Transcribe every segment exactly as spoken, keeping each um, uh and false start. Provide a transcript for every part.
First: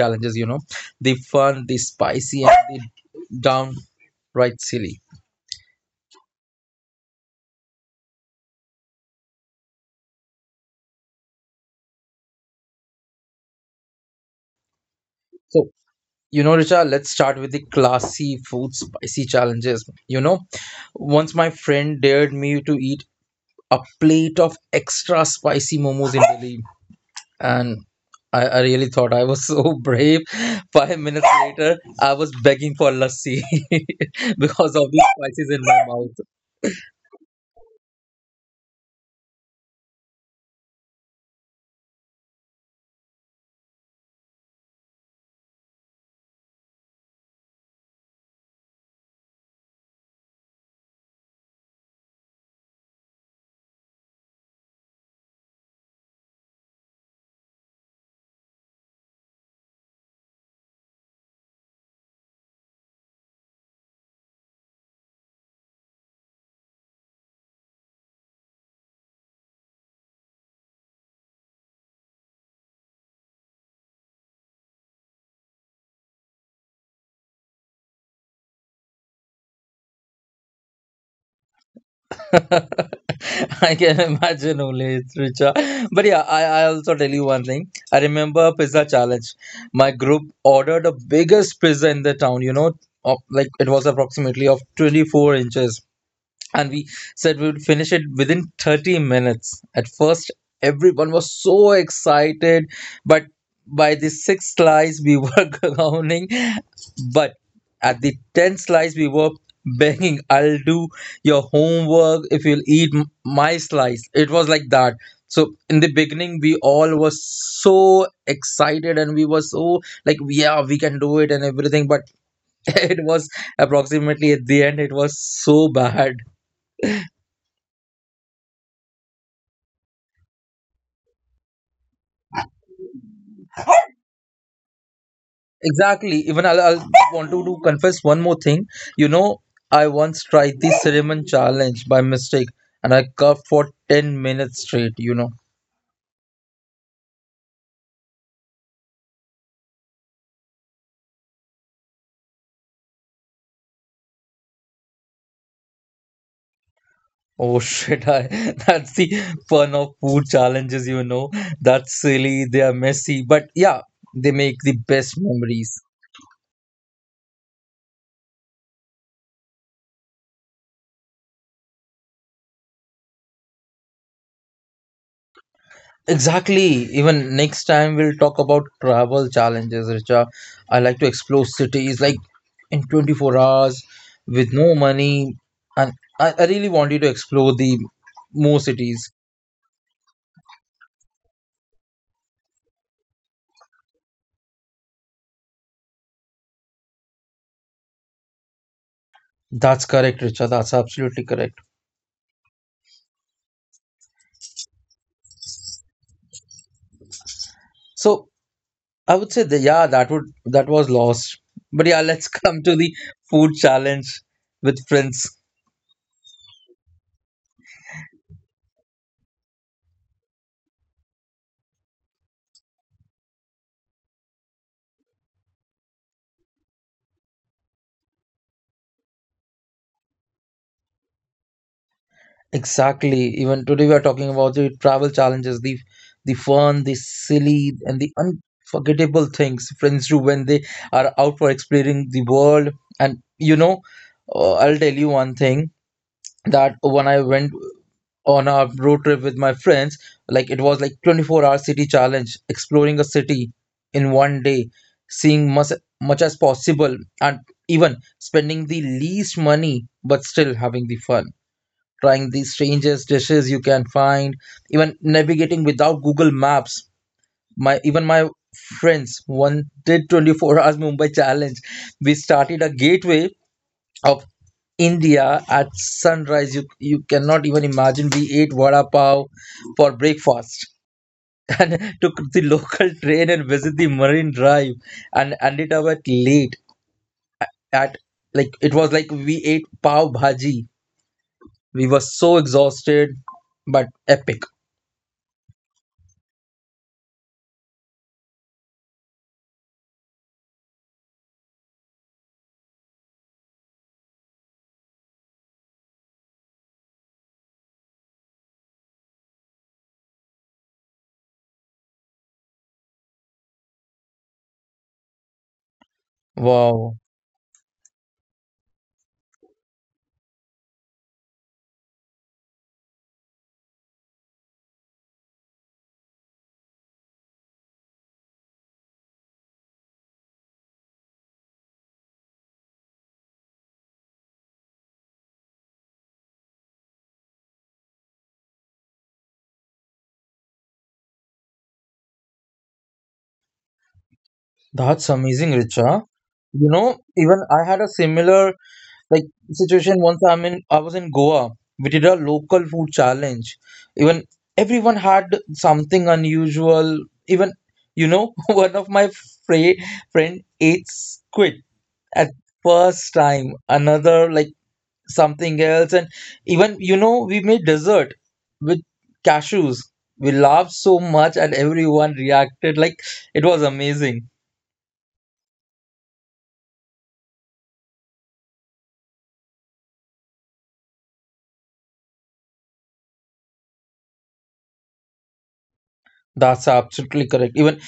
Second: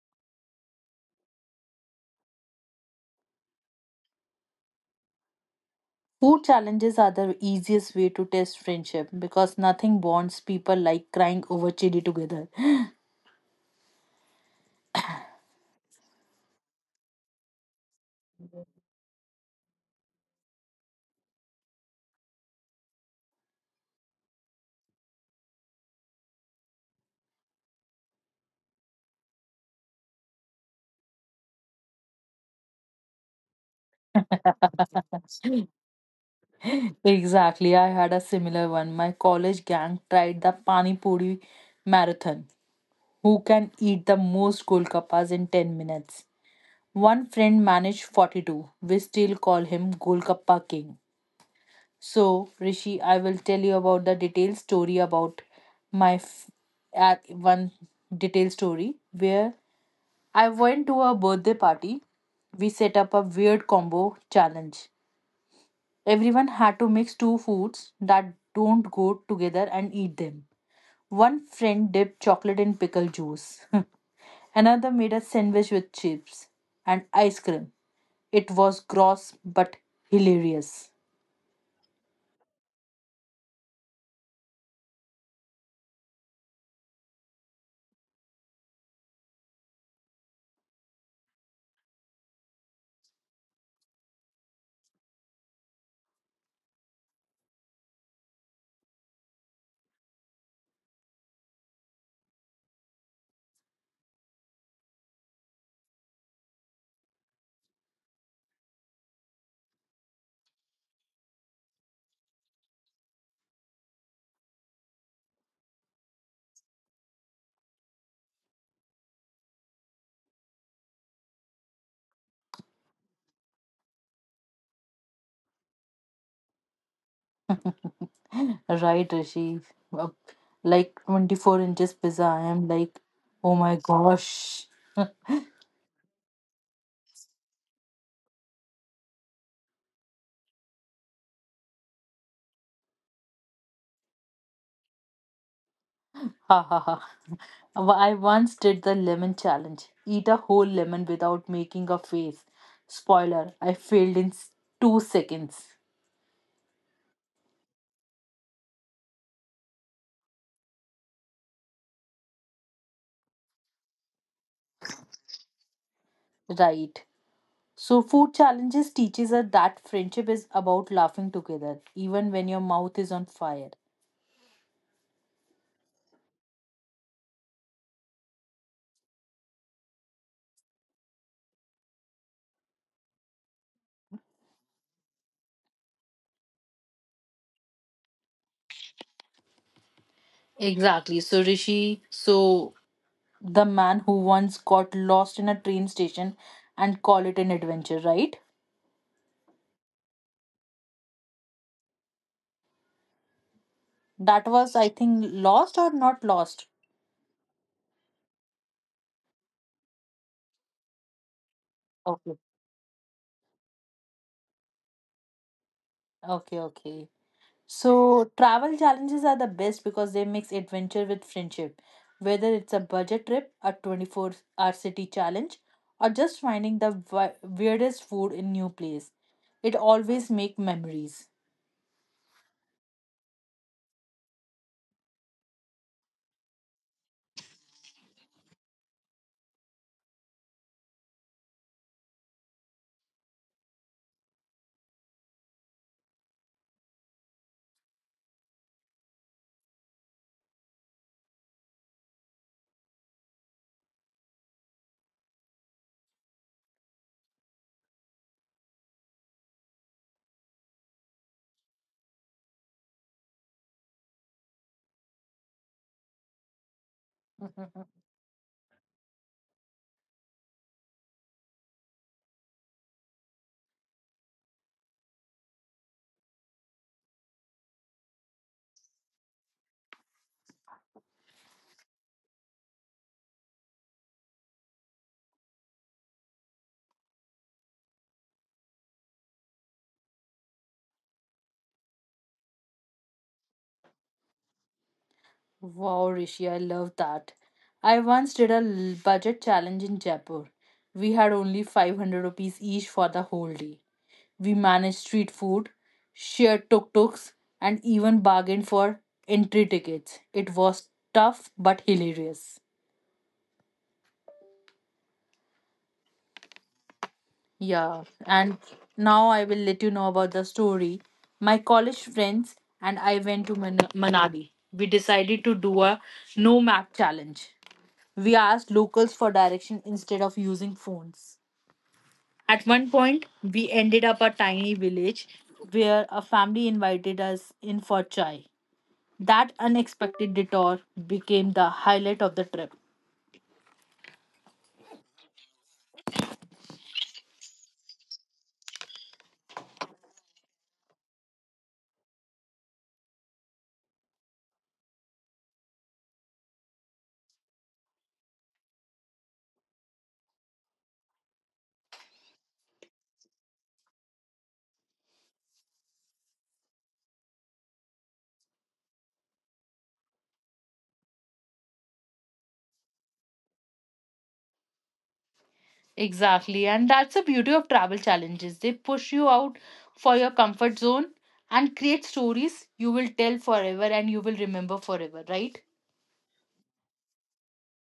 challenges, you know, the fun, the spicy, and the downright silly. Food challenges are the easiest way to test friendship because nothing bonds people like crying over chili together. So, you know, Richa, let's start with the classy food spicy challenges. You know, once my friend dared me to eat a plate of extra spicy momos in Delhi. And I, I really thought I was so brave. Five minutes later, I was begging for lassi because of the spices in my mouth. Exactly, I had a similar one. My college gang tried the pani puri marathon. Who can eat the most golgappas in ten minutes? One friend managed forty-two. We still call him Golgappa King. So, Rishi, I will tell you about the detailed story about my f- at one detailed story where I went to a birthday party. We set up a weird combo challenge. Everyone had to mix two foods that don't go together and eat them. One friend dipped chocolate in pickle juice. Another made a sandwich with chips and ice cream. It was gross but hilarious. I can imagine only, it's Richa. But yeah, I, I also tell you one thing. I remember pizza challenge. My group ordered the biggest pizza in the town, you know, of, like it was approximately of twenty-four inches. And we said we would finish it within thirty minutes. At first, everyone was so excited, but by the sixth slice, we were groaning. But at the tenth slice, we were begging, I'll do your homework if you'll eat m- my slice. It was like that. So in the beginning, we all were so excited and we were so like, yeah, we can do it and everything. But it was approximately at the end, it was so bad. Right, Rishi? Uh, Like twenty-four inches pizza. I am like, oh my gosh. Exactly. Even I'll, I'll want to, to confess one more thing. You know, I once tried the cinnamon challenge by mistake, and I coughed for ten minutes straight. You know. Ha ha ha. W- I once did the lemon challenge. Eat a whole lemon without making a face. Spoiler, I failed in s- two seconds. Oh shit! I that's the fun of food challenges. You know, that's silly. They are messy, but yeah, they make the best memories. Right. So food challenges teaches us that friendship is about laughing together, even when your mouth is on fire. Exactly. Even next time we'll talk about travel challenges, Richa. I like to explore cities like in twenty-four hours with no money. And I, I really want you to explore the more cities. Exactly. So, Rishi, so the man who once got lost in a train station and call it an adventure, right? That's correct, Richa. That's absolutely correct. That was, I think, lost or not lost? So I would say that yeah, that would that was lost. But yeah, let's Okay. come to the food challenge with friends. Okay, okay. So, travel challenges are the best because they mix adventure with friendship. Whether it's a budget trip, a twenty-four-hour city challenge, or just finding the wi- weirdest food in new place, it always make memories. Exactly. Even today we are talking about the travel challenges, the the fun, the silly, and the unforgettable things friends do when they are out for exploring the world. And you know, uh, I'll tell you one thing that when I went on a road trip with my friends, like it was like twenty-four hour city challenge, exploring a city in one day, seeing much much as possible, and even spending the least money but still having the fun trying the strangest dishes you can find, even navigating without Google Maps. My even my friends wanted twenty-four hours Mumbai challenge. We started a gateway of India at sunrise. You you cannot even imagine. We ate vada pav for breakfast and took the local train and visit the Marine Drive and ended up at late at like it was like we ate pav bhaji. We were so exhausted, but epic. Wow, Rishi, I love that. I once did a l- budget challenge in Jaipur. We had only five hundred rupees each for the whole day. We managed street food, shared tuk-tuks, and even bargained for entry tickets. It was tough but hilarious. Wow, Yeah, and now I will let you know about the story. My college friends and I went to Man- Manali. We decided to do a no map challenge. We asked locals for direction instead of using phones. At one point, we ended up a tiny village where a family invited us in for chai. That unexpected detour became the highlight of the trip. that's amazing, Richa. You know, even I had a similar like situation once I'm in I was in Goa. We did a local food challenge. Even everyone had something unusual. Even you know, one of my fra- friend ate squid at first time, another like something else, and even you know, we made dessert with cashews. We laughed so much and everyone reacted like it was amazing. Exactly, and that's the beauty of travel challenges. They push you out for your comfort zone and create stories you will tell forever and you will remember forever, right? That's absolutely correct. Even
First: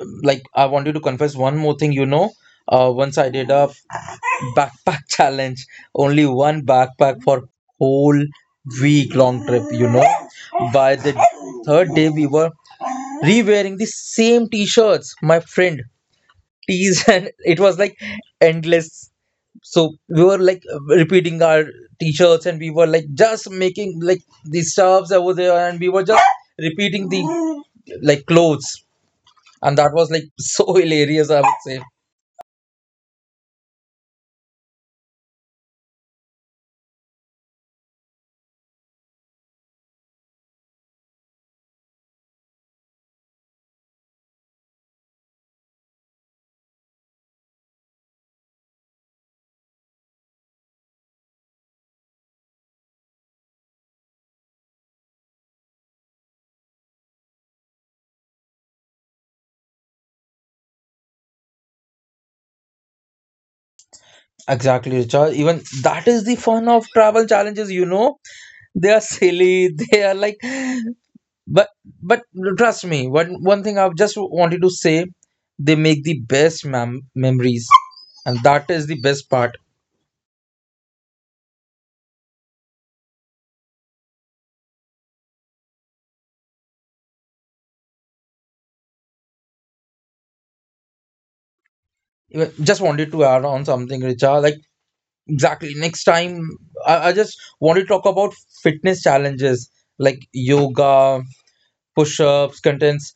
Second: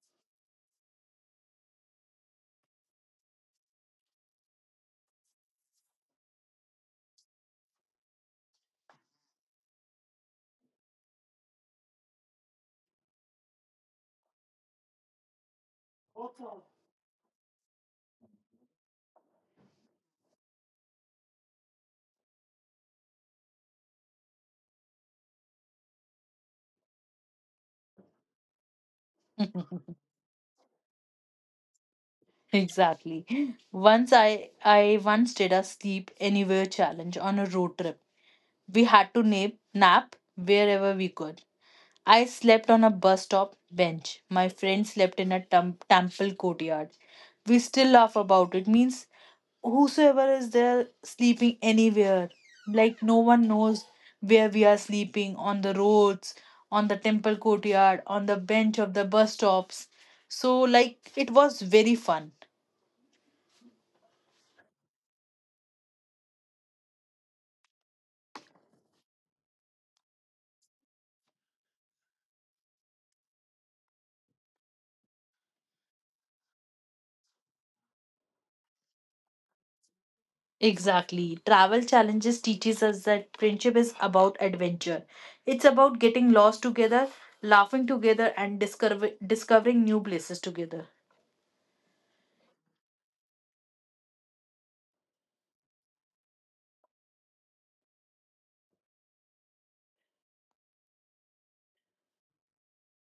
um, like I wanted to confess one more thing, you know, uh, once I did a backpack challenge, only one backpack for whole week long trip, you know. By the third day, we were re-wearing the same t-shirts, my friend. Tees and it was like endless. So we were like repeating our t-shirts, and we were like just making like the stuffs over there, and we were just repeating the like clothes, and that was like so hilarious, I would say. Exactly. Once I I once did a sleep anywhere challenge on a road trip. We had to nap nap wherever we could. I slept on a bus stop bench. My friend slept in a tem- temple courtyard. We still laugh about it. Means whosoever is there sleeping anywhere, like no one knows where we are sleeping on the roads, on the temple courtyard, on the bench of the bus stops. So like it was very fun. Exactly, Richard. Even that is the fun of travel challenges. you know they are silly, they are like, but but trust me, one one thing I just wanted to say, they make the best mem- memories, and that is the best part. Exactly. Travel challenges teaches us that friendship is about adventure. It's about getting lost together, laughing together and discover- discovering new places together. Even, just wanted to add on something, Richard, like exactly next time, i, I just want to talk about fitness challenges like yoga push-ups contents,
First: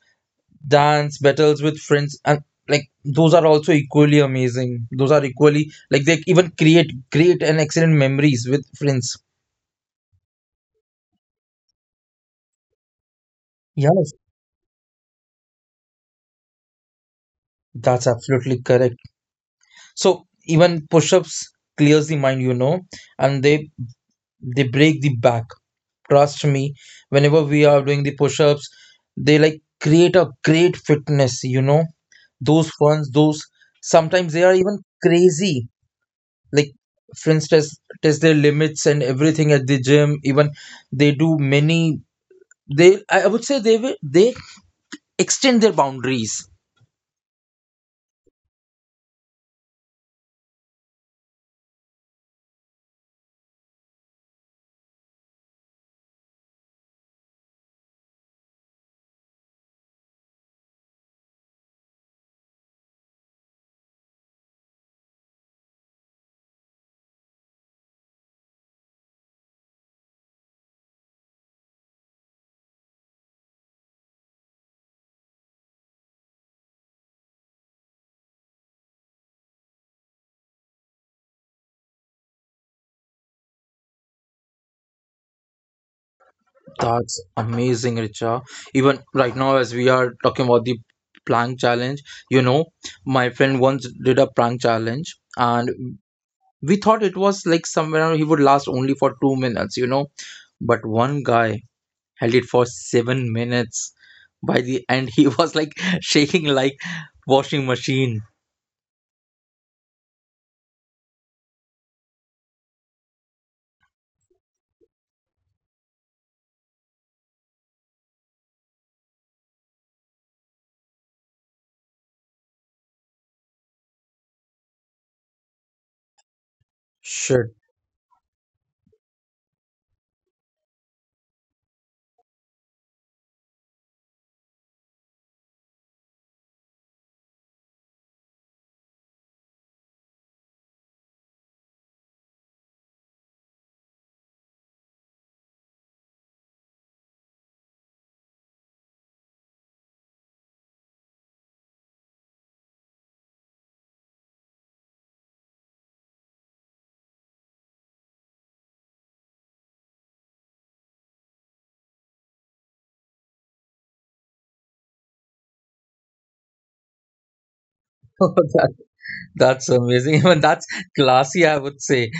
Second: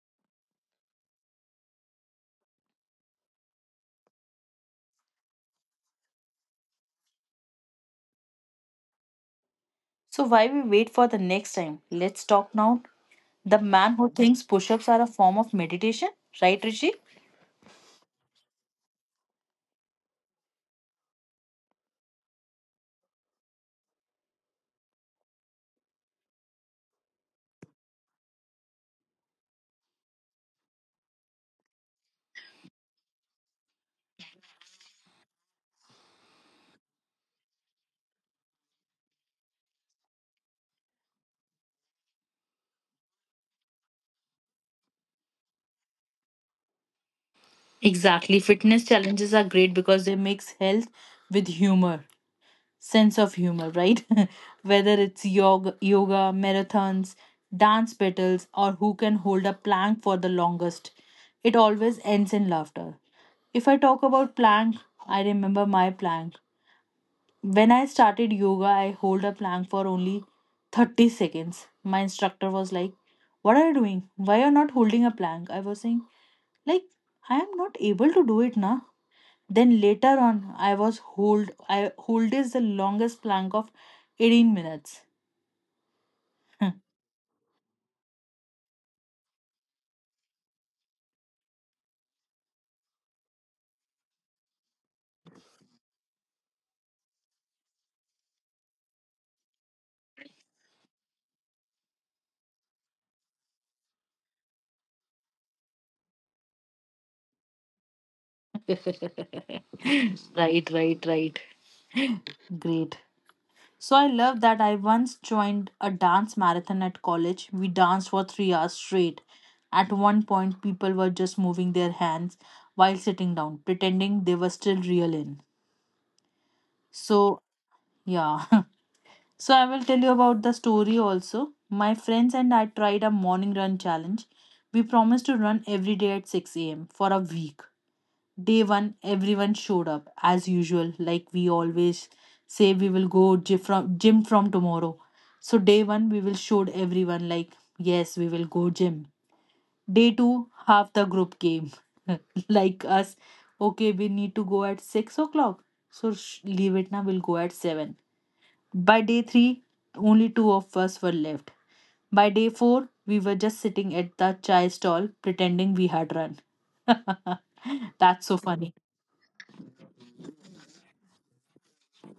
dance battles with friends, and like those are also equally amazing. Those are equally like they even create great and excellent memories with friends. So why we wait for the next time? Let's talk now. The man who Yes, thinks push-ups are a form of meditation, right, Rishi? that's absolutely correct. So even push-ups clears the mind, you know and they they break the back. Trust me, whenever we are doing the push-ups, they like create a great fitness, you know. Those ones, those sometimes they are even crazy, like friends test test their limits and everything at the gym. Even they do many, they, i I would say they will, they extend their boundaries. Exactly. Fitness challenges are great because they mix health with humor. Sense of humor, right? Whether it's yoga, yoga, marathons, dance battles, or who can hold a plank for the longest, it always ends in laughter. If I talk about plank, I remember my plank. When I started yoga, I hold a plank for only thirty seconds. My instructor was like, "What are you doing? Why are you not holding a plank?" I was saying, like, I am not able to do it na." Then later on, I was hold. I hold is the longest plank of eighteen minutes. That's amazing, Richa. Even right now as we are talking about the plank challenge, you know, my friend once did a plank challenge, and we thought it was like somewhere he would last only for two minutes, you know, but one guy held it for seven minutes. By the end he was like shaking like washing machine. Right, right, right. Great. So I love that I once joined a dance marathon at college. We danced for three hours straight. At one point, people were just moving their hands while sitting down, pretending they were still real in. So, Shit. yeah. So I will tell you about the story also. My friends and I tried a morning run challenge. We promised to run every day at six a m for a week. Day one, everyone showed up as usual, like we always say we will go gym from, gym from tomorrow. So day one, we will showed everyone like yes, we will go gym. Day two, half the group came, like us. Okay, we need to go at six o'clock. So sh- leave it now. We'll go at seven. By day three, only two of us were left. By day four, we were just sitting at the chai stall pretending we had run. That's so That, funny. that's amazing. Even that's classy, I would say.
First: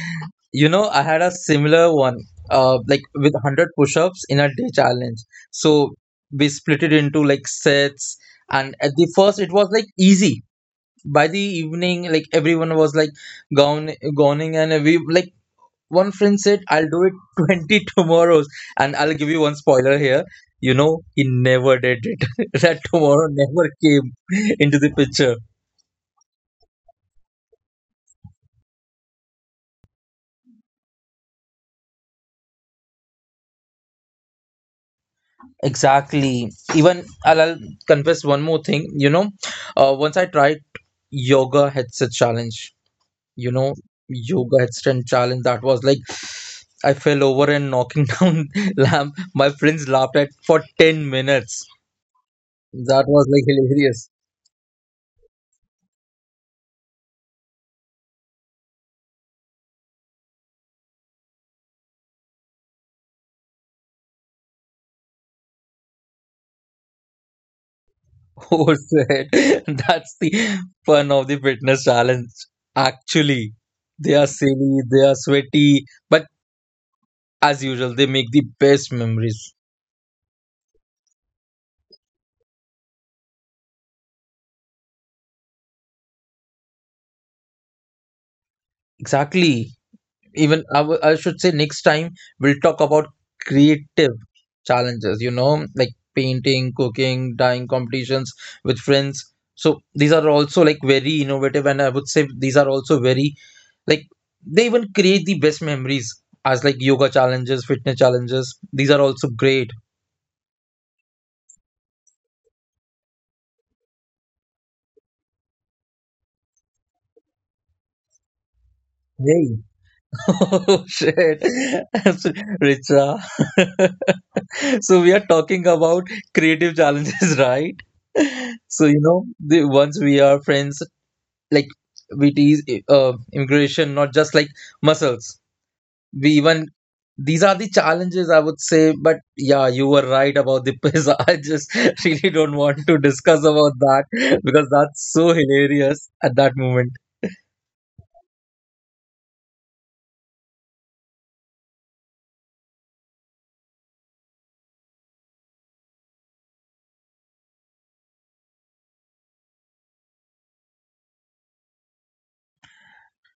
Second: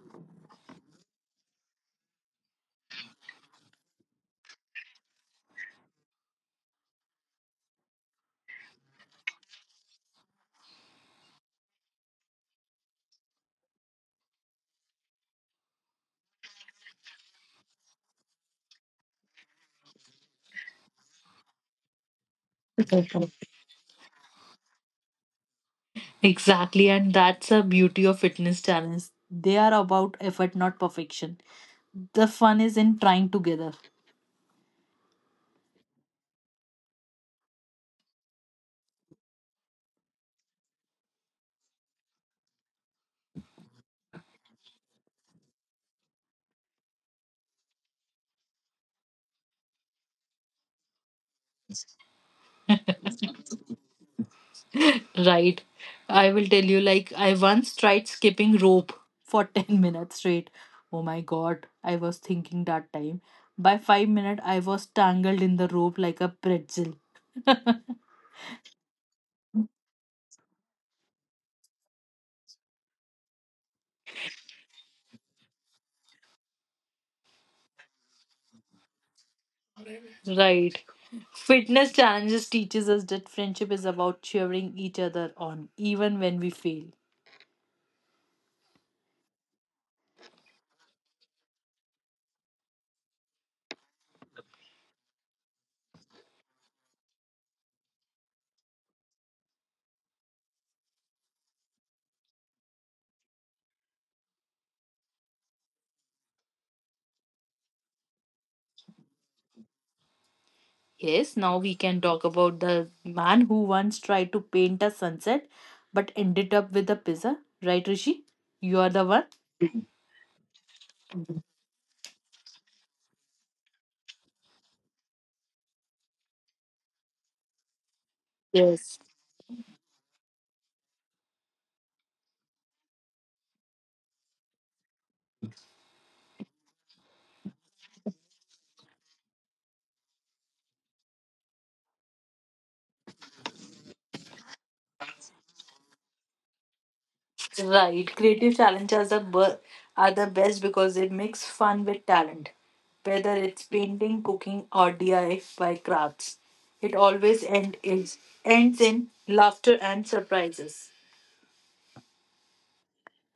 You know, I had a similar one, uh, like with one hundred push-ups in a day challenge. So we split it into like sets, and at the first it was like easy. By the evening, like everyone was like gone, gawning, and we like one friend said, "I'll do it twenty tomorrows," and I'll give you one spoiler here. You know, he never did it. That tomorrow never came into the picture. Exactly, and that's the beauty of fitness challenges. They are about effort, not perfection. The fun is in trying together. Exactly. Even I'll, I'll confess one more thing. You know, uh, once I tried yoga headset challenge. You know, yoga headset challenge. That was like I fell over and knocking down lamp. My friends laughed at for ten minutes. That was like hilarious. Right. I will tell you, like, I once tried skipping rope for ten minutes straight. Oh my god, I was thinking that time. By five minutes, I was tangled in the rope like a pretzel. Oh, shit. That's the fun of the fitness challenge. Actually, they are silly, they are sweaty, but as usual, they make the best memories. Right. Fitness challenges teaches us that friendship is about cheering each other on, even when we fail. Exactly. Even I wou- I should say, next time we'll talk about creative challenges, you know, like painting, cooking, dyeing competitions with friends. So these are also like very innovative, and I would say these are also very like they even create the best memories as like yoga challenges, fitness challenges. These are also great. Yes, now we can talk about the man who once tried to paint a sunset but ended up with a pizza. Right, Rishi? You are the one? Hey. Oh shit, Absol- Richa. So we are talking about creative challenges, right? So Yes. you know, the once we are friends, like we tease uh, immigration, not just like muscles. We even these are the challenges, I would say. But yeah, you were right about the pizza. I just really don't want to discuss about that because that's so hilarious at that moment. Right. Creative challenges are, bu- are the best because they mix fun with talent. Whether it's painting, cooking, or D I Y crafts, it always end is, ends in laughter and surprises.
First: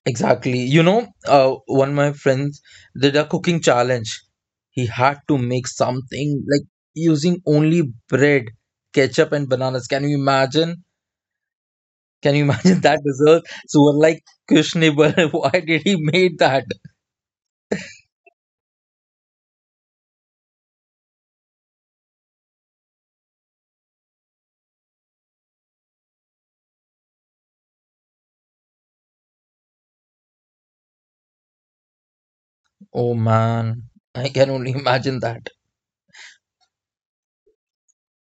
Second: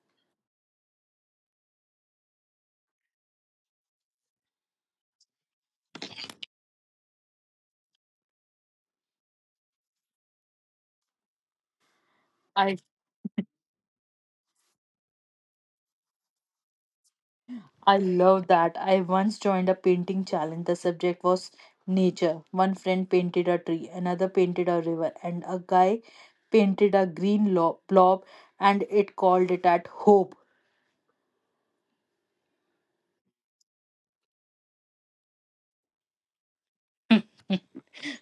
Exactly. You know, uh, one of my friends did a cooking challenge. He had to make something like using only bread, ketchup, and bananas. Can you imagine? Can you I imagine that dessert? So we're like, questionable. Why did he made that? I love that. I once joined a painting challenge. The subject was nature. One friend painted a tree, another painted a river, and a guy painted a green lo- blob and it called it at hope. Oh man, I can only imagine that.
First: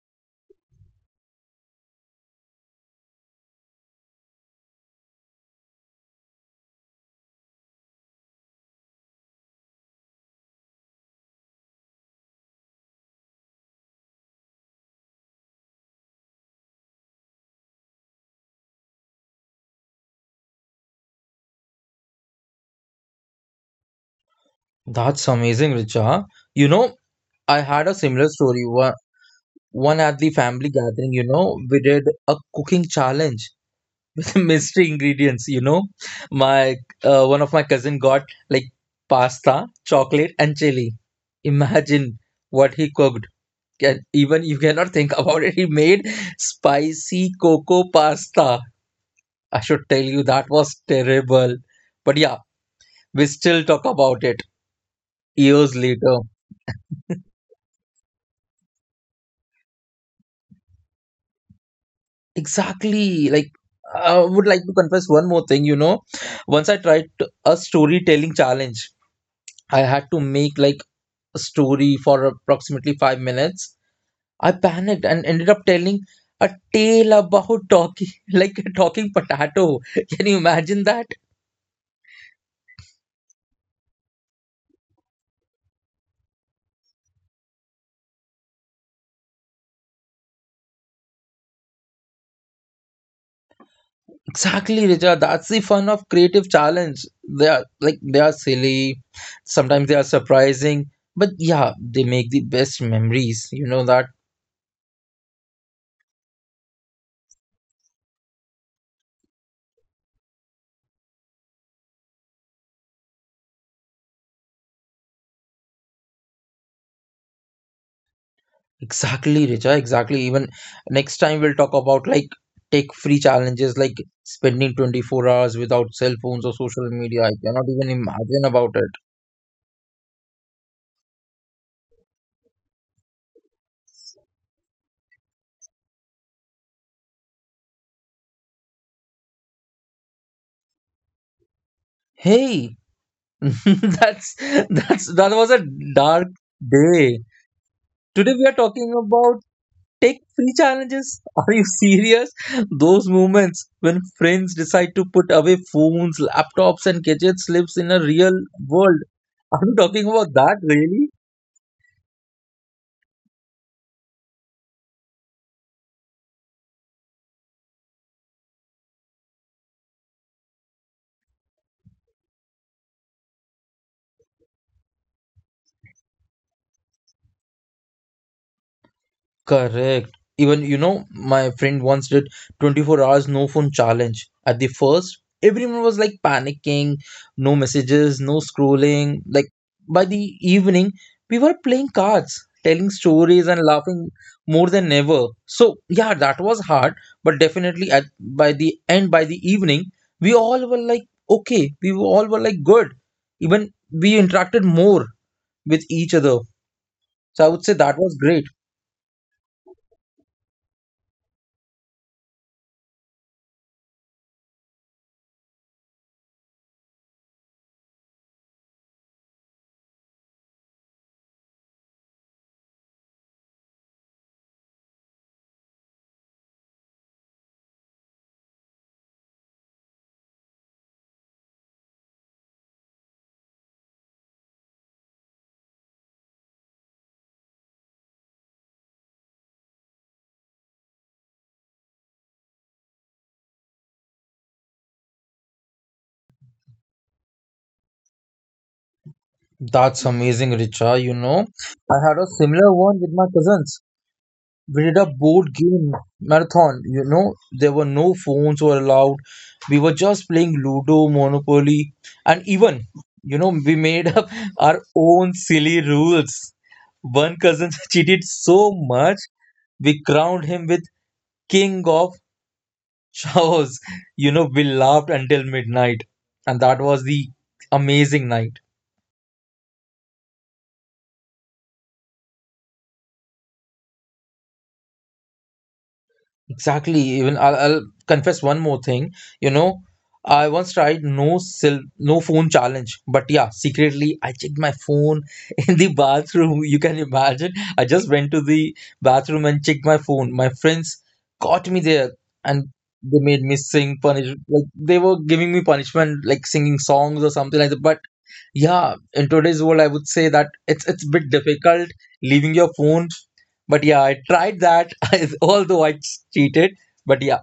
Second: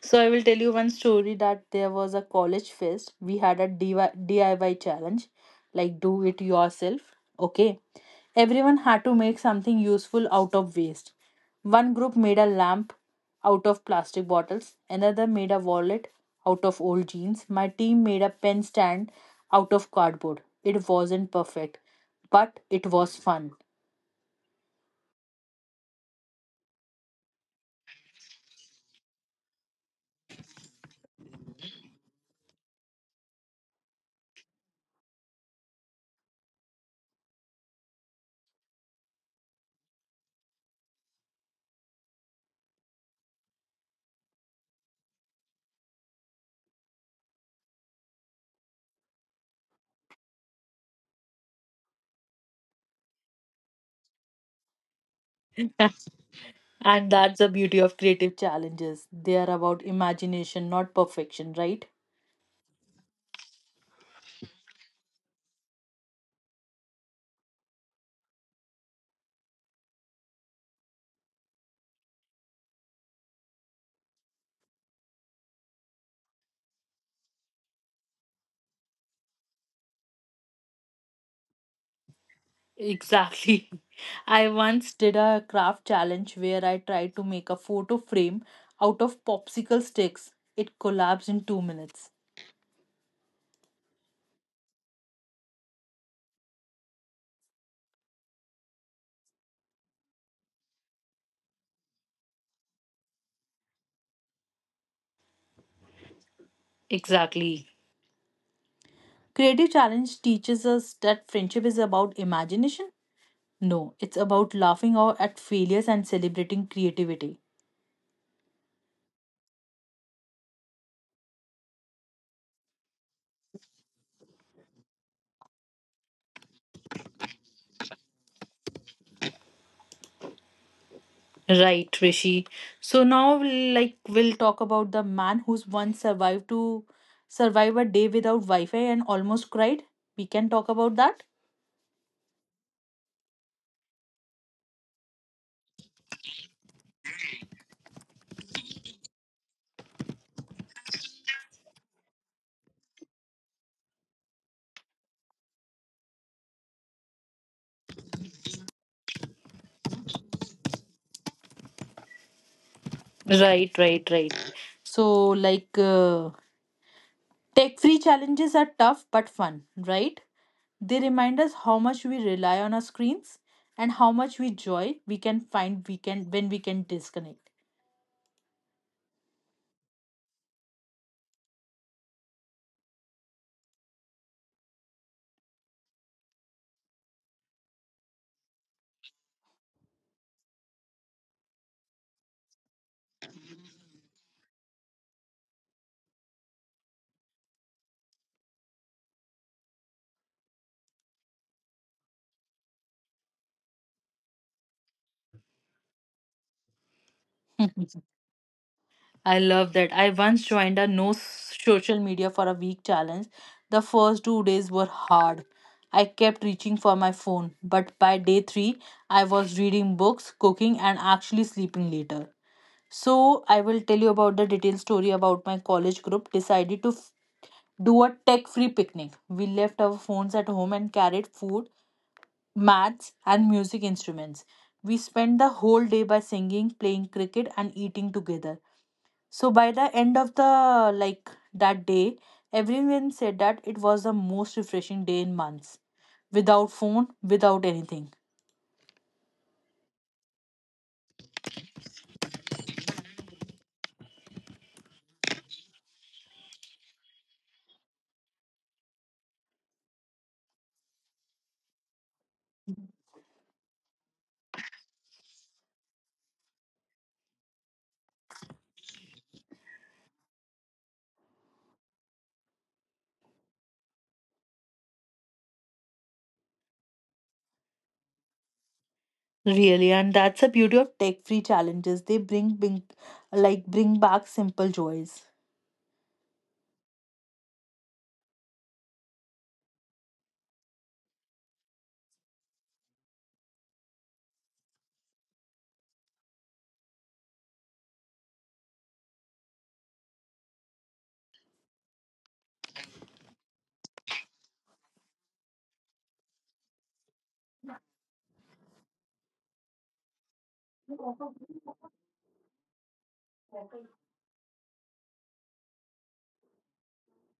So I will tell you one story that there was a college fest. We had a D I Y challenge, like do it yourself. Okay. Everyone had to make something useful out of waste. One group made a lamp out of plastic bottles, another made a wallet out of old jeans. My team made a pen stand out of cardboard. It wasn't perfect, but it was fun. That's amazing, Richa. You know, I had a similar story. One one at the family gathering, you know, we did a cooking challenge mystery ingredients. You know my uh, one of my cousin got like pasta, chocolate, and chili. Imagine what he cooked. Can even you cannot think about it. He made spicy cocoa pasta. I should tell you, that was terrible, but yeah, we still talk about it years later. And that's the beauty of creative challenges. They are about imagination, not perfection, right? Exactly. Like, I would like to confess one more thing. You know, once i tried to- a storytelling challenge. I had to make like story for approximately five minutes. I panicked and ended up telling a tale about talking like a talking potato. Can you imagine that? Exactly. I once did a craft challenge where I tried to make a photo frame out of popsicle sticks. It collapsed in two minutes. Exactly, Richa. That's the fun of creative challenge. They are like they are silly. Sometimes they are surprising. But yeah, they make the best memories. You know that? Exactly. Creative challenge teaches us that friendship is about imagination. No, it's about laughing out at failures and celebrating creativity. Exactly, Richa. Exactly. Even next time we'll talk about like take free challenges, like spending twenty-four hours without cell phones or social media. I cannot even imagine about it. Right, Rishi. So now, like, we'll we'll talk about the man who's once survived to survive a day without Wi-Fi and almost cried. We can talk about that. Hey, that's that's that was a dark day. Today we are talking about tech-free challenges. Are you serious? Those moments when friends decide to put away phones, laptops, and gadget slips in a real world. Are you talking about that really? Right, right, right. So, like, uh, tech free challenges are tough but fun, right? They remind us how much we rely on our screens and how much we joy we can find we can when we can disconnect. Correct. Even, you know, my friend once did twenty-four hours no phone challenge. At the first, everyone was like panicking, no messages, no scrolling. Like by the evening, we were playing cards, telling stories and laughing more than ever. So, yeah, that was hard, but definitely at by the end, by the evening, we all were like okay, we were- all were like good. Even we interacted more with each other. So I would say that was great. I love that. I once joined a no social media for a week challenge. The first two days were hard. I kept reaching for my phone, but by day three, I was reading books, cooking, and actually sleeping later. So, I will tell you about the detailed story about my college group decided to f- do a tech free picnic. We left our phones at home and carried food, maths, and music instruments. We spent the whole day by singing, playing cricket, and eating together. So by the end of the like that day, everyone said that it was the most refreshing day in months. Without phone, without anything. That's amazing, Richa. You know, I had a similar one with my cousins. We did a board game marathon. You know, there were no phones were allowed. We were just playing Ludo, Monopoly, and even, you know, we made up our own silly rules. One cousin cheated so much, we crowned him with King of Chaos. You know, we laughed until midnight, and that was the amazing night. Really, and that's the beauty of tech-free challenges. They bring, bring like bring back simple joys. Exactly. Even I'll, I'll confess one more thing. You know, I once tried no sil no phone challenge, but yeah, secretly I checked my phone in the bathroom. You can imagine. I just went to the bathroom and checked my phone. My friends caught me there, and they made me sing punish like they were giving me punishment like singing songs or something like that. But yeah, in today's world, I would say that it's it's a bit difficult leaving your phone. But yeah, I tried that, I- although I cheated. But yeah,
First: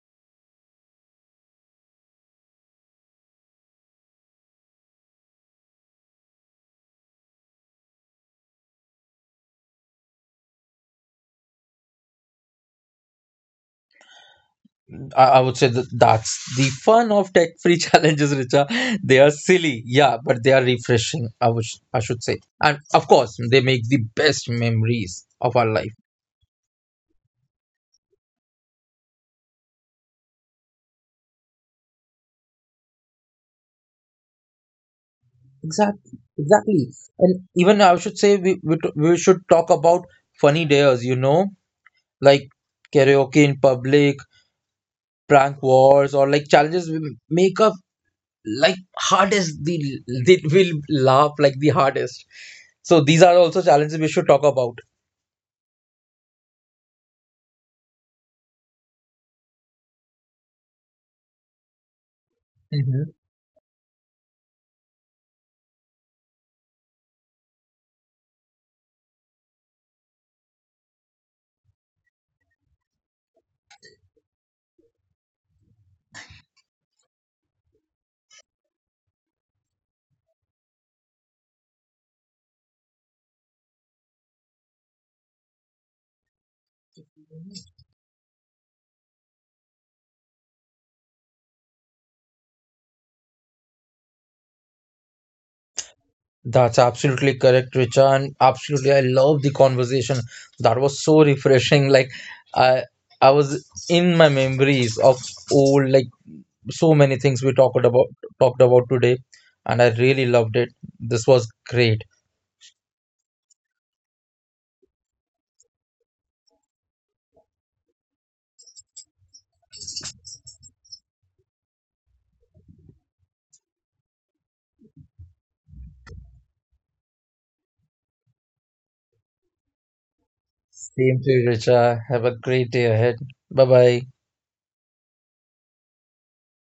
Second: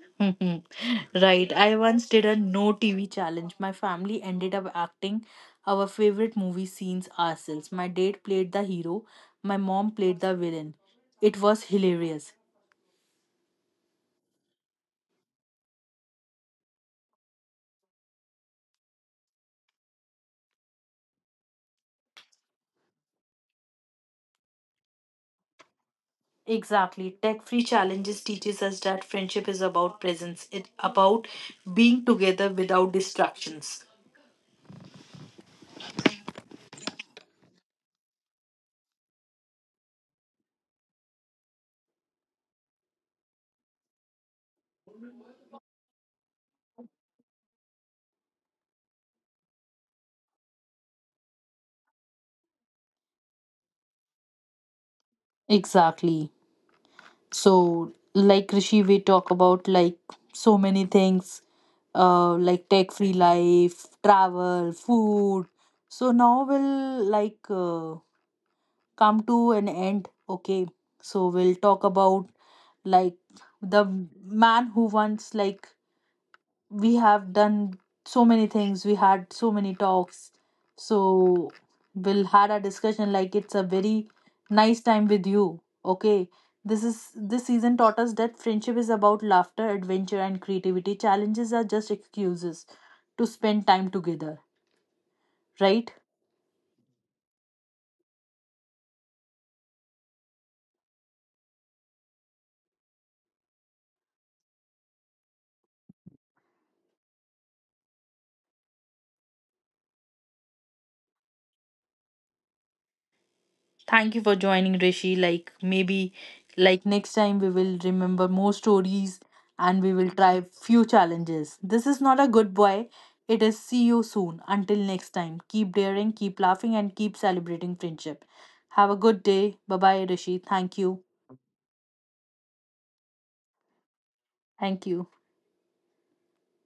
Mhm. Right. I once did a no T V challenge. My family ended up acting our favorite movie scenes ourselves. My dad played the hero, my mom played the villain. It was hilarious. I, I would say that that's the fun of tech-free challenges, Richa. They are silly, yeah, but they are refreshing. I would I should say, and of course, they make the best memories of our life. Exactly. Tech free challenges teaches us that friendship is about presence. It's about being together without distractions. Exactly, exactly. And even I should say we we, t- we should talk about funny days. You know, like karaoke in public, prank wars, or like challenges will make up like hardest the they will laugh like the hardest. So these are also challenges we should talk about. Exactly. So, like, Rishi, we talk about like so many things, uh, like tech free Mhm. life, travel, food. So now we'll like uh, come to an end. Okay. So we'll talk about like the man who once like we have done so many things we had so many talks so we'll had a discussion like it's a very nice time with you, okay. This is this season taught us that friendship is about laughter adventure and creativity challenges are just excuses to spend time together, right? That's absolutely correct, Richa, and absolutely, I love the conversation. That was so refreshing. Like, I I was in my memories of old, like so many things we talked about talked about today, and I really loved it. This was great. Thank you for joining, Rishi. Like maybe like next time we will remember more stories and we will try few challenges. This is not a good boy. It is see you soon. Until next time, keep daring, keep laughing and keep celebrating friendship. Have a good day. Bye bye, Rishi. Thank you. Same to you, Richa. Have a great day ahead. Bye bye. Thank you.